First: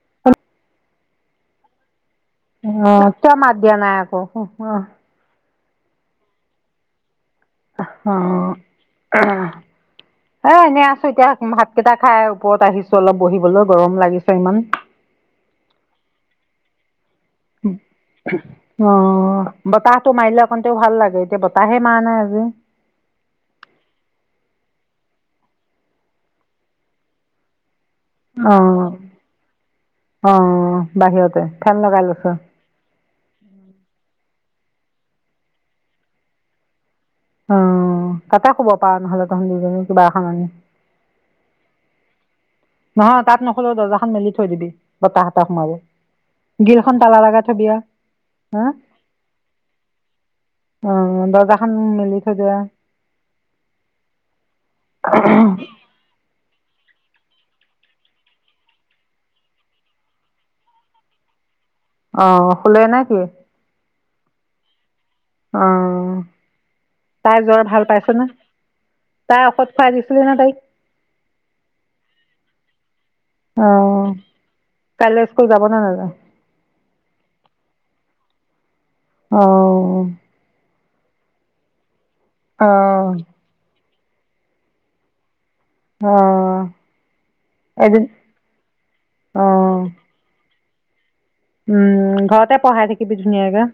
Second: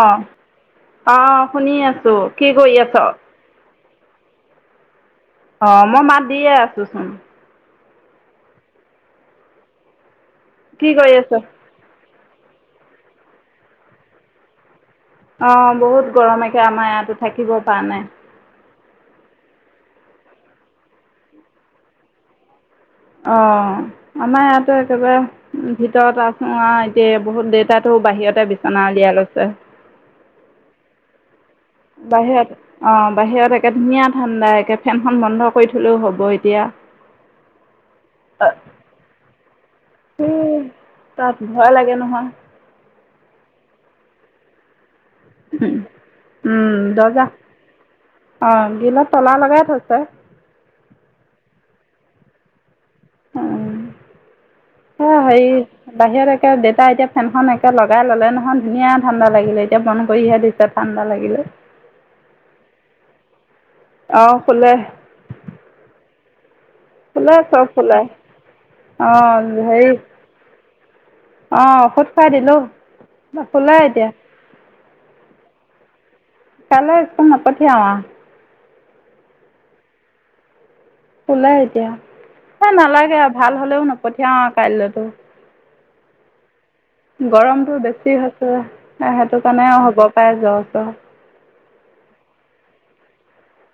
অহ-অহ শুনি আছোঁ। কি কৰি আছ অ', কিয় মাত দিয়া নাই আকৌ? অ', মই মাত দিয়ে আছো চোন। অহ, অহ। এ', এনেই কি আছো কৰি এতিয়া আছ ভাত-কেইটা খাই ওপৰত আহিছো অলপ বহিবলৈ গৰম লাগিছে ইমান। অ', বহুত গৰম আে', আমাৰ ইয়াত থাকিব পৰা নাই। অ ', বতাহটো মাৰিলে অকণতো ভাল লাগে। এতিয়া বতাহে মাৰা নাই আজি অ ', আমাৰ ইয়াতে একেবাৰে ভিতৰত আছোঁ, এতিয়া বহুত দেট অ-অ, বাহিৰত বাহিৰত অ', বাহিৰত একে ধুনীয়া ঠাণ্ডাএকে, ফেনখন বন্ধ কৰি থলেও, হ'ব এতিয়া। অ', তাতে শুব পাৰ নহ'লে। [unintelligible] আনি উম', তাত ভয় লাগে নহয়। অ তাত নুখুলোঁ, দৰ্জাখন মেলি থৈ দিবি। বতাহ এটা সোমাব গ্ৰীলখন উম তালা দৰ্জা, লগাই থবি আও অ, হা গ্ৰিলত তলা লগাই থৈছে। অ, দৰ্জাখন মেলি থৈ দিয়া। [unintelligible] উম, অ হেৰি বাহিৰত [unintelligible] দেতা এতিয়া ফেনখন একে লগাই ললে নহয় ধুনীয়া ঠাণ্ডা লাগিলে, এতিয়া বন্ধ কৰিহে দিছে ঠাণ্ডা লাগিলে। অ, শুলে নে কি? অহ শুলে। অ' শুলে তাই জ্বৰ চব ভাল শুলে পাইছে নে? [unintelligible] তাই ঔষধ খুৱাই দিছিলে নে তাইক? অ, ঔষধ খুৱাই দিলোঁ। অ, শুলে এতিয়া ' কাইলৈ স্কুল যাব? নে নাযায়? কাইলে স্কুল নপঠিয়াও আৰু। অ। শুলে এতিয়া। এ নালাগে আৰু ভাল হলেও নপ নপঠিয়াও কাইলেতো। অহ। গৰমতো বেছি হৈছে, সেইটো কাৰণে অ', হ'ব পাৰে জ্বৰ। [unintelligible] উম। ঘৰতে পঢ়াই থাকিবি ধুনীয়াকে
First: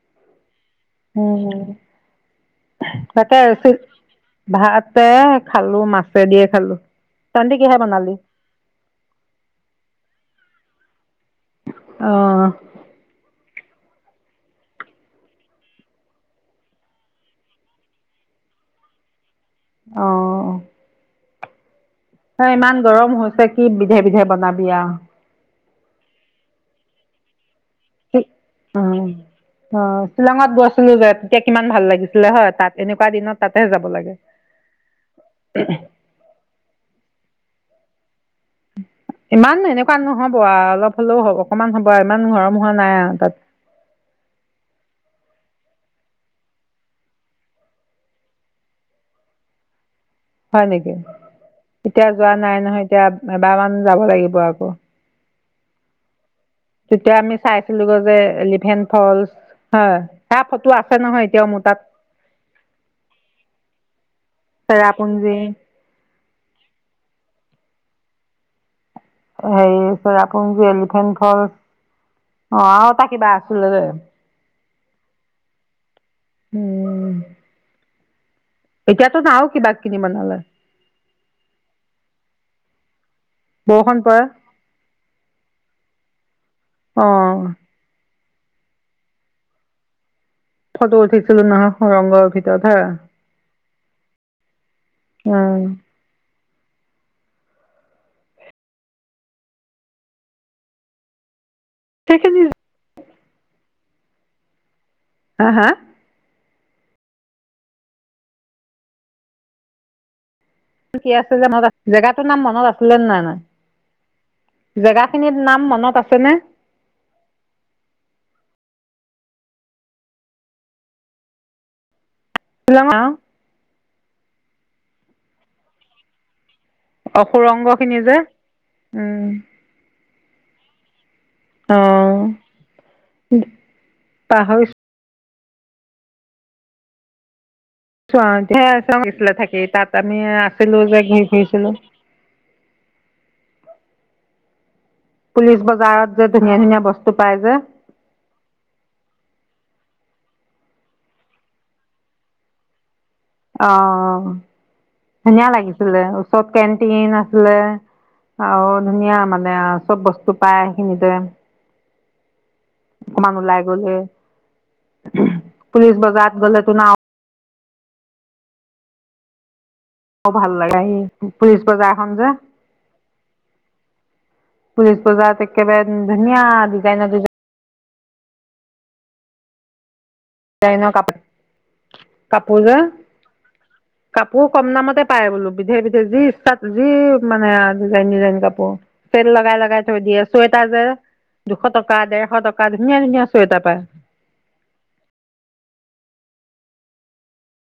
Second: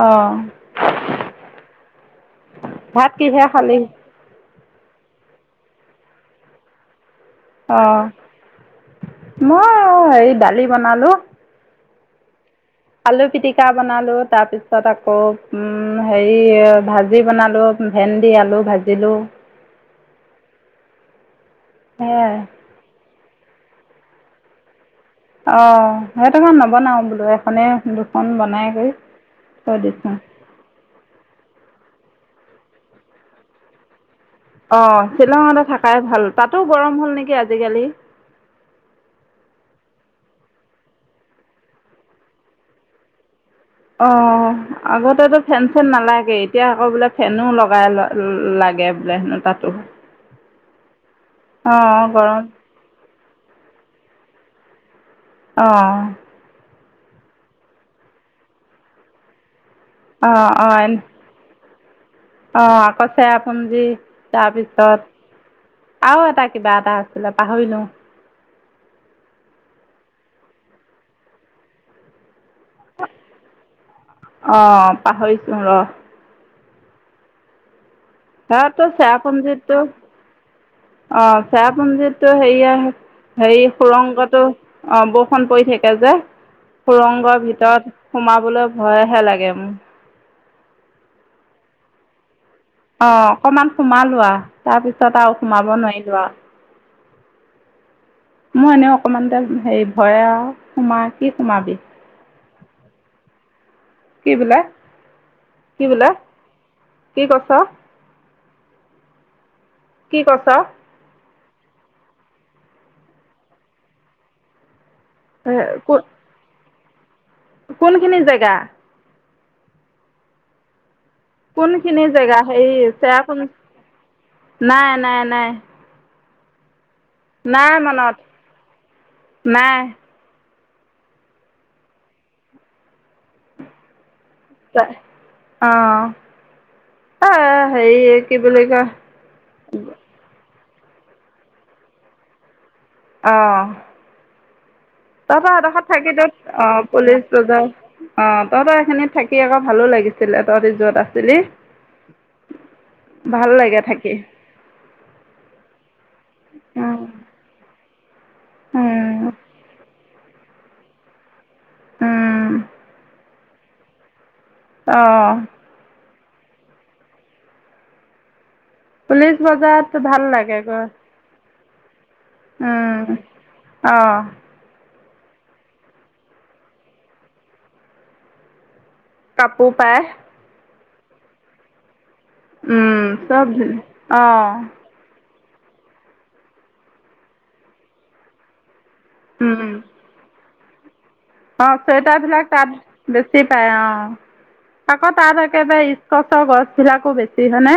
অহ, উম। ভাত কিহেৰে খালি? ভাত এ খালো, মাছেদিয়ে খালোঁ। অ', মই হেৰি দালি বনালো। অ'হ আলু পিটিকা বনালোঁ, তাৰপিছত আকৌ উম, হেৰি ভাজি বনালোঁ, ভেন্দি আলু ভাজিলোঁ। অ। সেয়াই হয়, ইমান গৰম হৈ ছে কি বিধে-বিধে বনাবি আৰু। অ সেইটোকাৰনে নবনাওঁ বোলো এখনেই এই দুখন বনাই অ কৰি থৈ অ। দিছোঁ। শ্বিলঙত গৈছিলোঁ যে তে কিমান ভাল লাগিছিলে হয় তাত। এনেকুৱা দিনত তাতেহে যাব লাগে। অ শ্বিলঙতে থাকাই ভাল। তাতো গৰম হ'ল নেকি আজিকালি? ইমান এনেকুৱা নহ'ব আ অলপ হ'লেও হ'ব অকনমান হ'ব আৰু ইমান গৰম হোৱা নাই আৰু তাত। অ আগতেতো ফেন চেন নালাগে। এতিয়া আকৌ বোলে ফেনো লগাই ল - লাগে বোলে হেনো তাতো। হয় নেকি? অঁ এতিয়া যোৱা গৰম নাই নহয় এতিয়া এবাৰমান যাব লাগিব আকৌ। অ। তেতিয়া আমি চাইছিলোগৈ যে এলিফেন ফলচ। হয় সেয়া ফটো আছে নহয় এতিয়াওঁ মোৰ তাত। অ আকৌ চেৰা পুঞ্জি তাৰপিছত চেৰাপুঞ্জী আৰু এটা কিবা এটা আছিলে। পাহৰিলোঁ। সেৰি চেৰাপুঞ্জী এলিফেণ্ ফলচ। অ আৰু এটা কিবা আছিলে যে অহ পাহৰিছোঁ ৰহ। উম। সেয়াতো এতিয়াতো আৰু কিবা চেৰাপুঞ্জিটো কিনি বনালে অ চেৰাপুঞ্জিটো হেৰি য়া- হেৰি বৰষুণ পৰে সুৰংগটো অ বৰষুণ পৰি থাকে যে। অ সুৰংগৰ ভিতৰত। সোমাবলৈ ভয়হে লাগে মোৰ। ফটো উঠিছিলোঁ নহয় সুৰংগৰ ভিতৰত। হা অ অকমান সোমালোঁ আ তাৰপিছত আৰু উম সোমাব নোৱাৰিলোঁ আ। মোৰ এনে অকমানতে হেৰি ভয় আও সোমা কি সোমাবি। কে কেজি কি বোলে। হা হা কি বোলে কি কইছ। কি কৈছ। কি আছিলোঁ যে জেগাতটো নাম মনত আছিলে নে নাই ন। জেগা খিনিৰ এ নাম কোন মনত আছে নে? কোনখিনি জেগা। কোন খিনি। জেগা সেই শ্বিলঙৰ চেয়াপু- নাই নাই নাই। অ নাই সুৰংগ খিনি মনত যে উম নাই অ'। পাহৰিছোঁ। অ' - অ'। অই চোৱা- ঢেৰ আছে [unintelligible] ছিলে থাকি। তাত আমি আ ছিলোঁ যে, ঘুৰি ফুৰিছিলোঁ। অ'। তহঁতৰ পুলিচ এদখত বজাৰত থাকি যে তত ধুনীয়া ধুনীয়া অ' বস্তু পলিচ পাই যে বজাৰ- অ' তহঁতৰ সেখিনিত থাকি আকৌ ভালো লাগি ছিলে, তহতি য'ত আছিলি ভাল লাগে থাকি অ'। ধুনীয়া লাগিছিলে। ওচৰত অঁ কেন্টিন আছিলে। আও, ধুনীয়া মানে চব বস্ টো পায় সেইখিনিতে। উম। কমান ওলাই গ'লেহে। পুলিচ বজাৰ গলেটোন আ পুলিচ বজাৰত অ' ভাল লাগে [unintelligible] সজা উম। অ'। পুলিচ বজাৰত একেবাৰে ধুনীয়া ডিজাইনৰ- ডিজাই কাপোৰ পায়। জাইনৰ কাপোৰ কাপোৰ যে। উম চব কাপোৰ কম অঁ দামতে পায় বোলোঁ। বিধে-বিধে যি ইষ্টা- যি মানে ডিজাইন-ডিজাইন কাপোৰ চেল লগাই-লগাই থৈ দিয়ে। চৱে তাৰ যে দুশ অ' টকা ডেৰশ চুৱেটাৰবিলাক টকা তাত ধুনীয়া ধুনীয়া বেছি চুৱেটাৰ পায়, অ'। আকৌ তাত একেবাৰে ইস্কছৰ গছবিলাকো বেছি হয়নে?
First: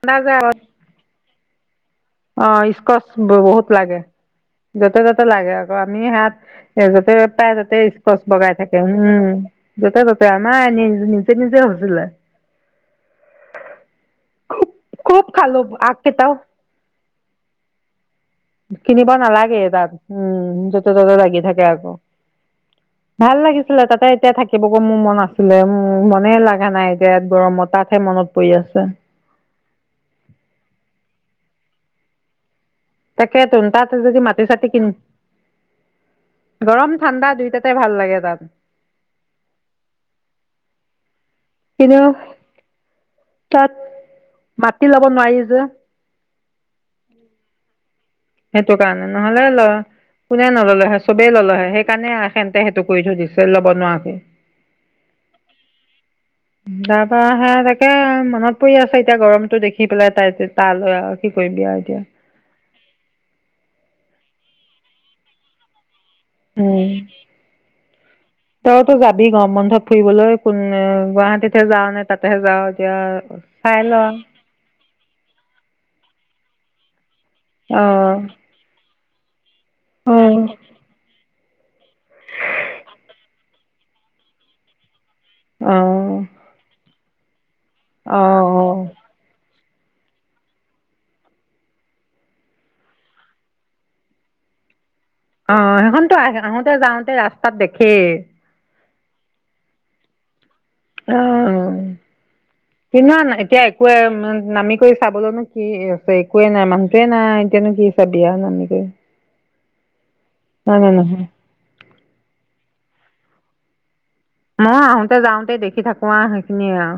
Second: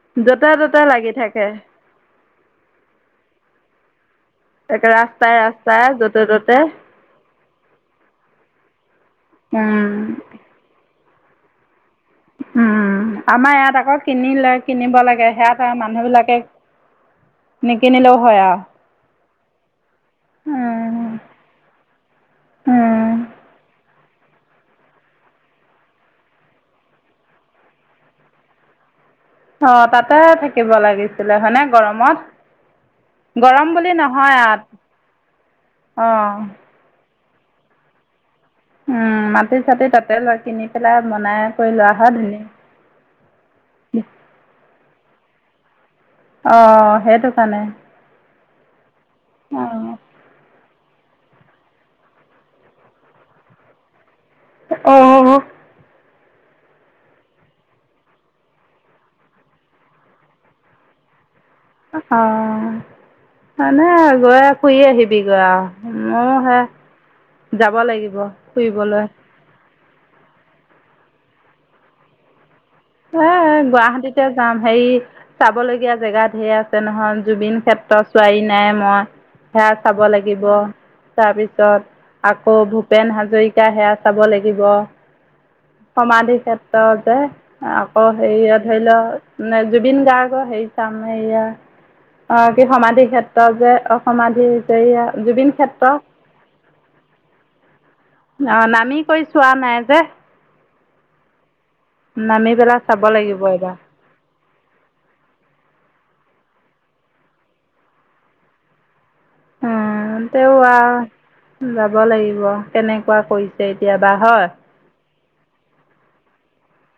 ঠাণ্ডা যে য'তে-ত'তে লাগি থাকে। অ' ইস্কছ বহুত লাগে। একে য'তে-ত'তে ৰাস্তাই লাগে আকৌ। ৰাস্তাই আমি য'তে হাত- ত'তে এ য'তে তাৰ তাতে ইস্কছ বগাই থাকে। উ উম, উম, য'তে-ত'তে। আমাৰ নি- নি তে নিজ উম, আমাৰ ইয়াত আকৌ কিনিলে, খুব কিনিব খুব লাগে খালো সেৱা আৰু মানুহ আগকেইটাও বিলাকে নিকিনিলেও হয় আৰু। কিনিব নালাগে এদা উম, যতে-ততে লাগি থাকে আকৌ উম। ভাল লাগিছিলে, তাতেই তেয়া থাকিবগৈ মোৰ মন আছিলে, মনেহে ল লগা নাই যে গৰম তাতহে মনত পৰি আছে। অ' তাতে থাকিব লাগিছিলে হয়নে গৰমত। তাকে ত গৰম তাত বুলি যদি নহয় আৰু মাটি-চাটি কিন, অ' গৰম ঠাণ্ডা দুইটাতে ভাল লাগে তাত। উম' মাটি-চাটি তাতে লোৱা কিনি পেলাই বনাই কৰি কিন্তু লোৱাহত ধুনীয়া। তাত মাটি, থাকি লব নোৱাৰি যে। অ সেইটো কাৰণে সেইটো, কাৰণে নহলে ল অ', কোনে নললে হয়। চবেই ল'লহে সেইকাৰণে সেতে সেইটো কৰি থৈ দিছে ল'ব নোৱাৰাকে আহ আহ তাৰপা সে তাকে মনত পৰি আছে এতিয়া গৰমতটো দেখি পেলাই তাই তালৈ আৰু কি কৰিবি আৰু এতিয়া অঁ মানে গৈ ফুৰি আহিবি গৈ মই হে উম যাব লাগিব তইতো ফুৰিবলৈ যাবি গৰম বন্ধত ফুৰিবলৈ কোন গুৱাহাটীতহে যাওঁ নে তাতেহে যাওঁ এ গুৱাহাটীতে যাম হেৰি চাব লগীয়া জেগাত সেয়া আছে নহৈ জুবিন ক্ষেত্ৰ অঁ চোৱাহি নাই মই সেৰা চাব অঁ লাগিব তাৰপিছত পিছত আকৌ ভূপেন হাজৰিকা সেয়া চাব লাগিব। অঁ সমাধি ক্ষেত্ৰত তে আকৌ হেৰি অঁ অঁ ধৰি লোৱা নে্ জুবিন গাৰ্গৰ হেৰি চাময়া কি সমাধি ক্ষেত্ৰত যে অসমাধি হৈছেয়া অ সেইখনতো আহ আহোতে যাওঁতে ৰাস্তাত দেখেই অ নামি কৈ চোৱা নাই যে। অ নামি পেলাই চাব কিন্ত লাগিব এতিয়া এবাৰ একোৱ নামি কৰি চাবলৈনো কি একো এই নাই মানুহটোৱে নাই এতিয়ানো কি চাবি আৰু এনেকে উম তেও আ যাব লাগিব কেনেক কোৱা কৰিছে এতিয়া বাঁহত। যাওঁতেই দেখি থাকো আ সেইখিনিয়ে আ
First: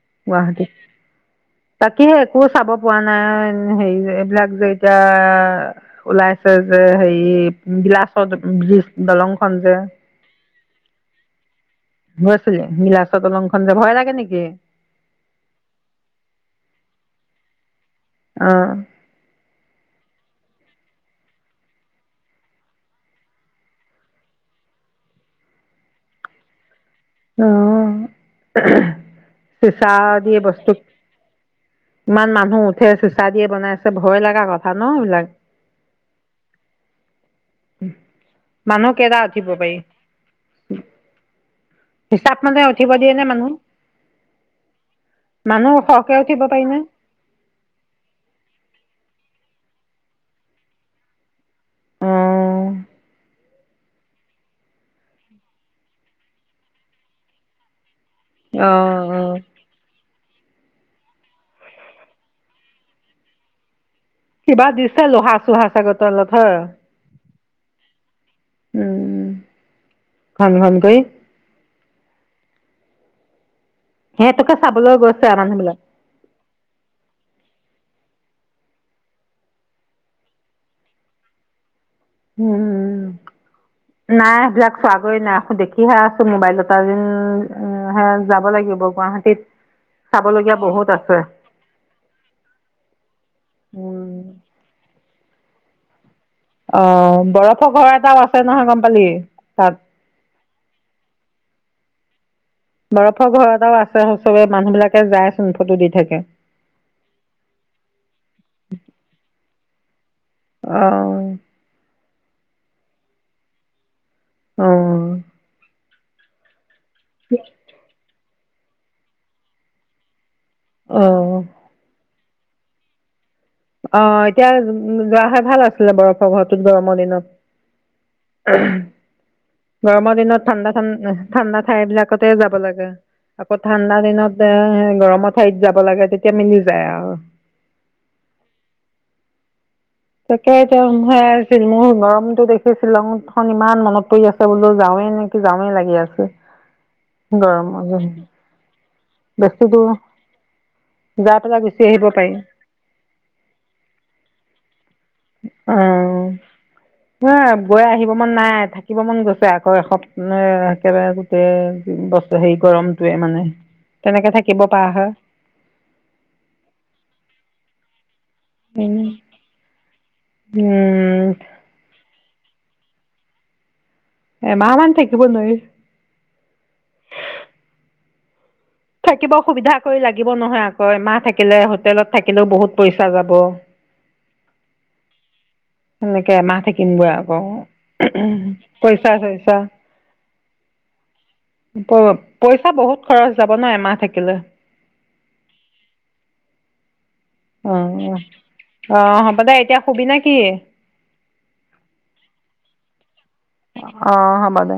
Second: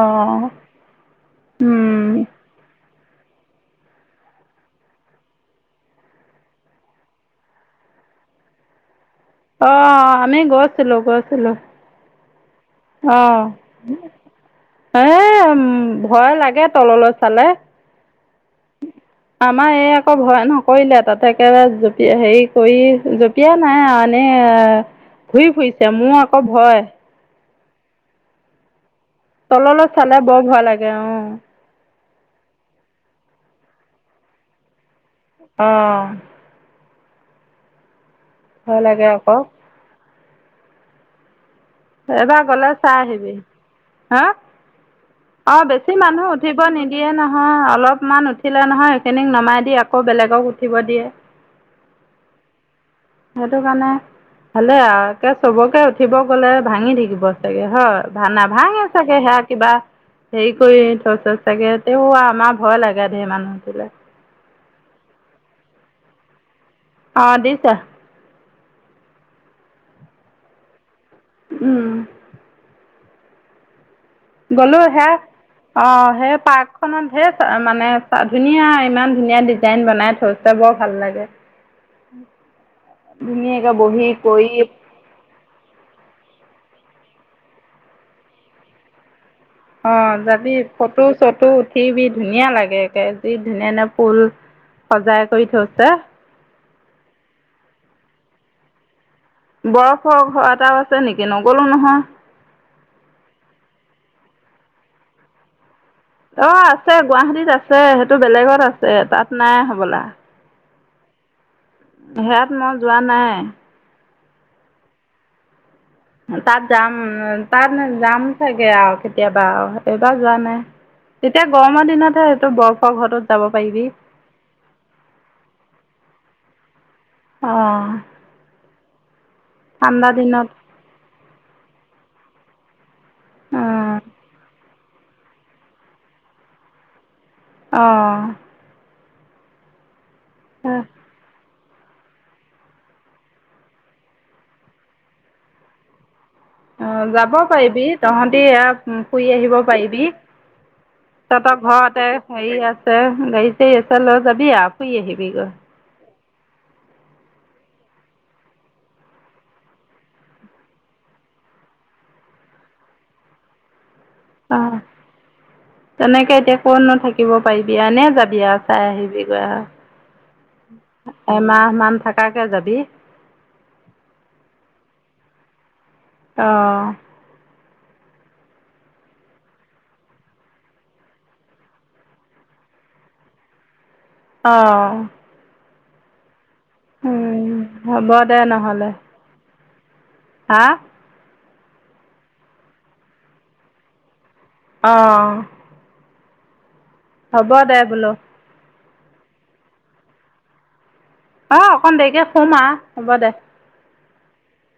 অ গুৱাহাটীত উম তাকেহে একো চাব পোৱা নাই হেৰি এইবিলাক যে এতিয়া ওলাইছে যে হেৰি বিলাচত বজ। অ আমি গছ। [unintelligible] হয় অ এ ভয় লাগে তললৈ চালে অঁ আমাৰ এই আকৌ ভয় ন। কৰিলে তাতে একেবাৰে জপিয় হেৰি কৰি জঁপিয়া নাই আৰু এনেই ঘুৰিই ফুৰিছে মোৰ আকৌ ভয়। আহ। তললৈত চালে বৰ ভয় লাগে অ। ইমান মানুহ উঠে চিচা দিয়ে বনাইছে ভয় লগা কথা ন এইবলাক। আহ উম মানুহ লাগে কেইটা আকৌ। উঠিব পাৰি। হিচাপ এবাৰ মতে গ'লে উঠিব চাই দিয়ে নে আহিবি মানুহ হা অ মানুহ বেছি সৰহকে মানুহ উঠিব পাৰি নে নিদিয়ে নহয় অলপমান উঠিলে নহয় সেইখিনিক নমাই দি আকৌ বেলেগক উঠিব দিয়ে অঁ সেইটো কাৰণে ভালে আ চবকে উঠিব গ'লে ভাঙি থাকিব চাগে হয় ভানা ভাঙে অঁ চাগে অঁ সেয়া কিবা হেৰি কৰি থ চচ চাগে তে আমাৰ ভয় লাগে ঢেৰ মানুহটো কিবা দিছে লোহা চুহাঁচ আগৰ তলত হ অ দিছে উম ঘংন ঘংন কৈ উম সিহঁতকে গলো চাবলৈ হে গৈছে আৰু মানুহ বিলাক অ সেই পাৰ্কখনত হে মানে ধুনীয়া ইমান ধুনীয়া ডিজাইন বনাই থৈছে বৰ ভাল লাগে। ধুনীয়াকৈ বহি উম নাই কৰি সেইবিলাক চোৱাগৈ নাই দেখিহে আছো মোবাইলত। দিন উ হে যাব লাগিব গুৱাহাটীত। অ যাবি চাবলগীয়া বহুত ফটো আছে চটো উঠিবি ধুনীয়া লাগেে যি ধুনীয়া ধু উম ফুল সজাই। কবি থছে। অ বৰফৰ ঘৰ এটাও আছে নহয়। গম পালি? তাত বৰফৰ এটাও আছে নেকি নগলো নহয়। বৰফৰ ঘৰটাও আছে চবে মানুহ বিলাকে যায় চোন ফটো দি- থাকে অ আছে গুৱাহাটীত আছে সেইটো বেলেগত আছে। তাত নাই হ'বলা। [inaudible] আহ সেয়াত মই যোৱা নাই। অহ তাত যাম তাত যাম চাগে আও কেতিয়াবা এইবাৰ যোৱা নাই। অহ তেতিয়া গৰমৰ দিনতহে টো বৰফৰ ঘৰটোত যাব পাৰিবি অ এতিয়া যোৱা হ'লে ভাল আছিলে বৰফৰ ঘৰত। [unintelligible] অঁ জন্মদিনত গৰমৰ দিনত ঠাণ্ডা ঠাণ্ড ঠাণ্ডা ঠাই বিলাকতে যা। ব লাগে। আকৌ অঁ ঠাণ্ডা দিনত যায় গৰমৰ ঠাইত যাব লাগে তেতিয়া মিলি যায় আৰ অহ তাকে হেতিয়া হেৰ সেইত মোৰ গৰমতো দেখি শ্বিলংত খন ইমান মনত পৰি আছে বোলো যাওঁৱে নেকি যাওঁৱে লাগি আছে। অ যাব পাৰিবি গৰমৰ তহঁতি ফুই আহিব বেছি দূৰ পাৰিবি। যাই তা পা পেলাই গুচি আহিব ঘৰতে পাৰি হেৰি আছে গাড়ী চাড়ী আছে লৈ যাবি আও। ফুই আহিবি গৈ। অ ন গৈ আহিব মন নাই থাকিব মন গৈছে আকৌ এসপ একেবাৰে গোটেই বছ হেৰি গৰমটোৱে মানে। তেনেকে অ থাকিব পৰা হয় তেনেকে এতিয়া কোন থাকিব পাৰি। বিয়ানে যাব- বিয়া চাই আহিবি গৈ আহ। উম থাকাকে যাবি। এমাহ মান থাকিব নোৱাৰি। অ থাকিব সুবিধা কৰি লাগিব নহয় আকৌ এমাহ থাকিলে হোটেলত থাকিলেও বহুত পইচা যাব। অ সেনেকে এমাহ থাকিম ব আকৌ হ'ব দে নহ'লে পইচা চইচা হা পইচা বহুত খৰচ যাব ন এমাহ থাকিলে আহঁ হ'ব দে বোলো অ হ'ব দে এতিয়া সুবি না কি অঁ অকণ দেৰিকৈ শুম আৰু হ'ব দে অ হব দে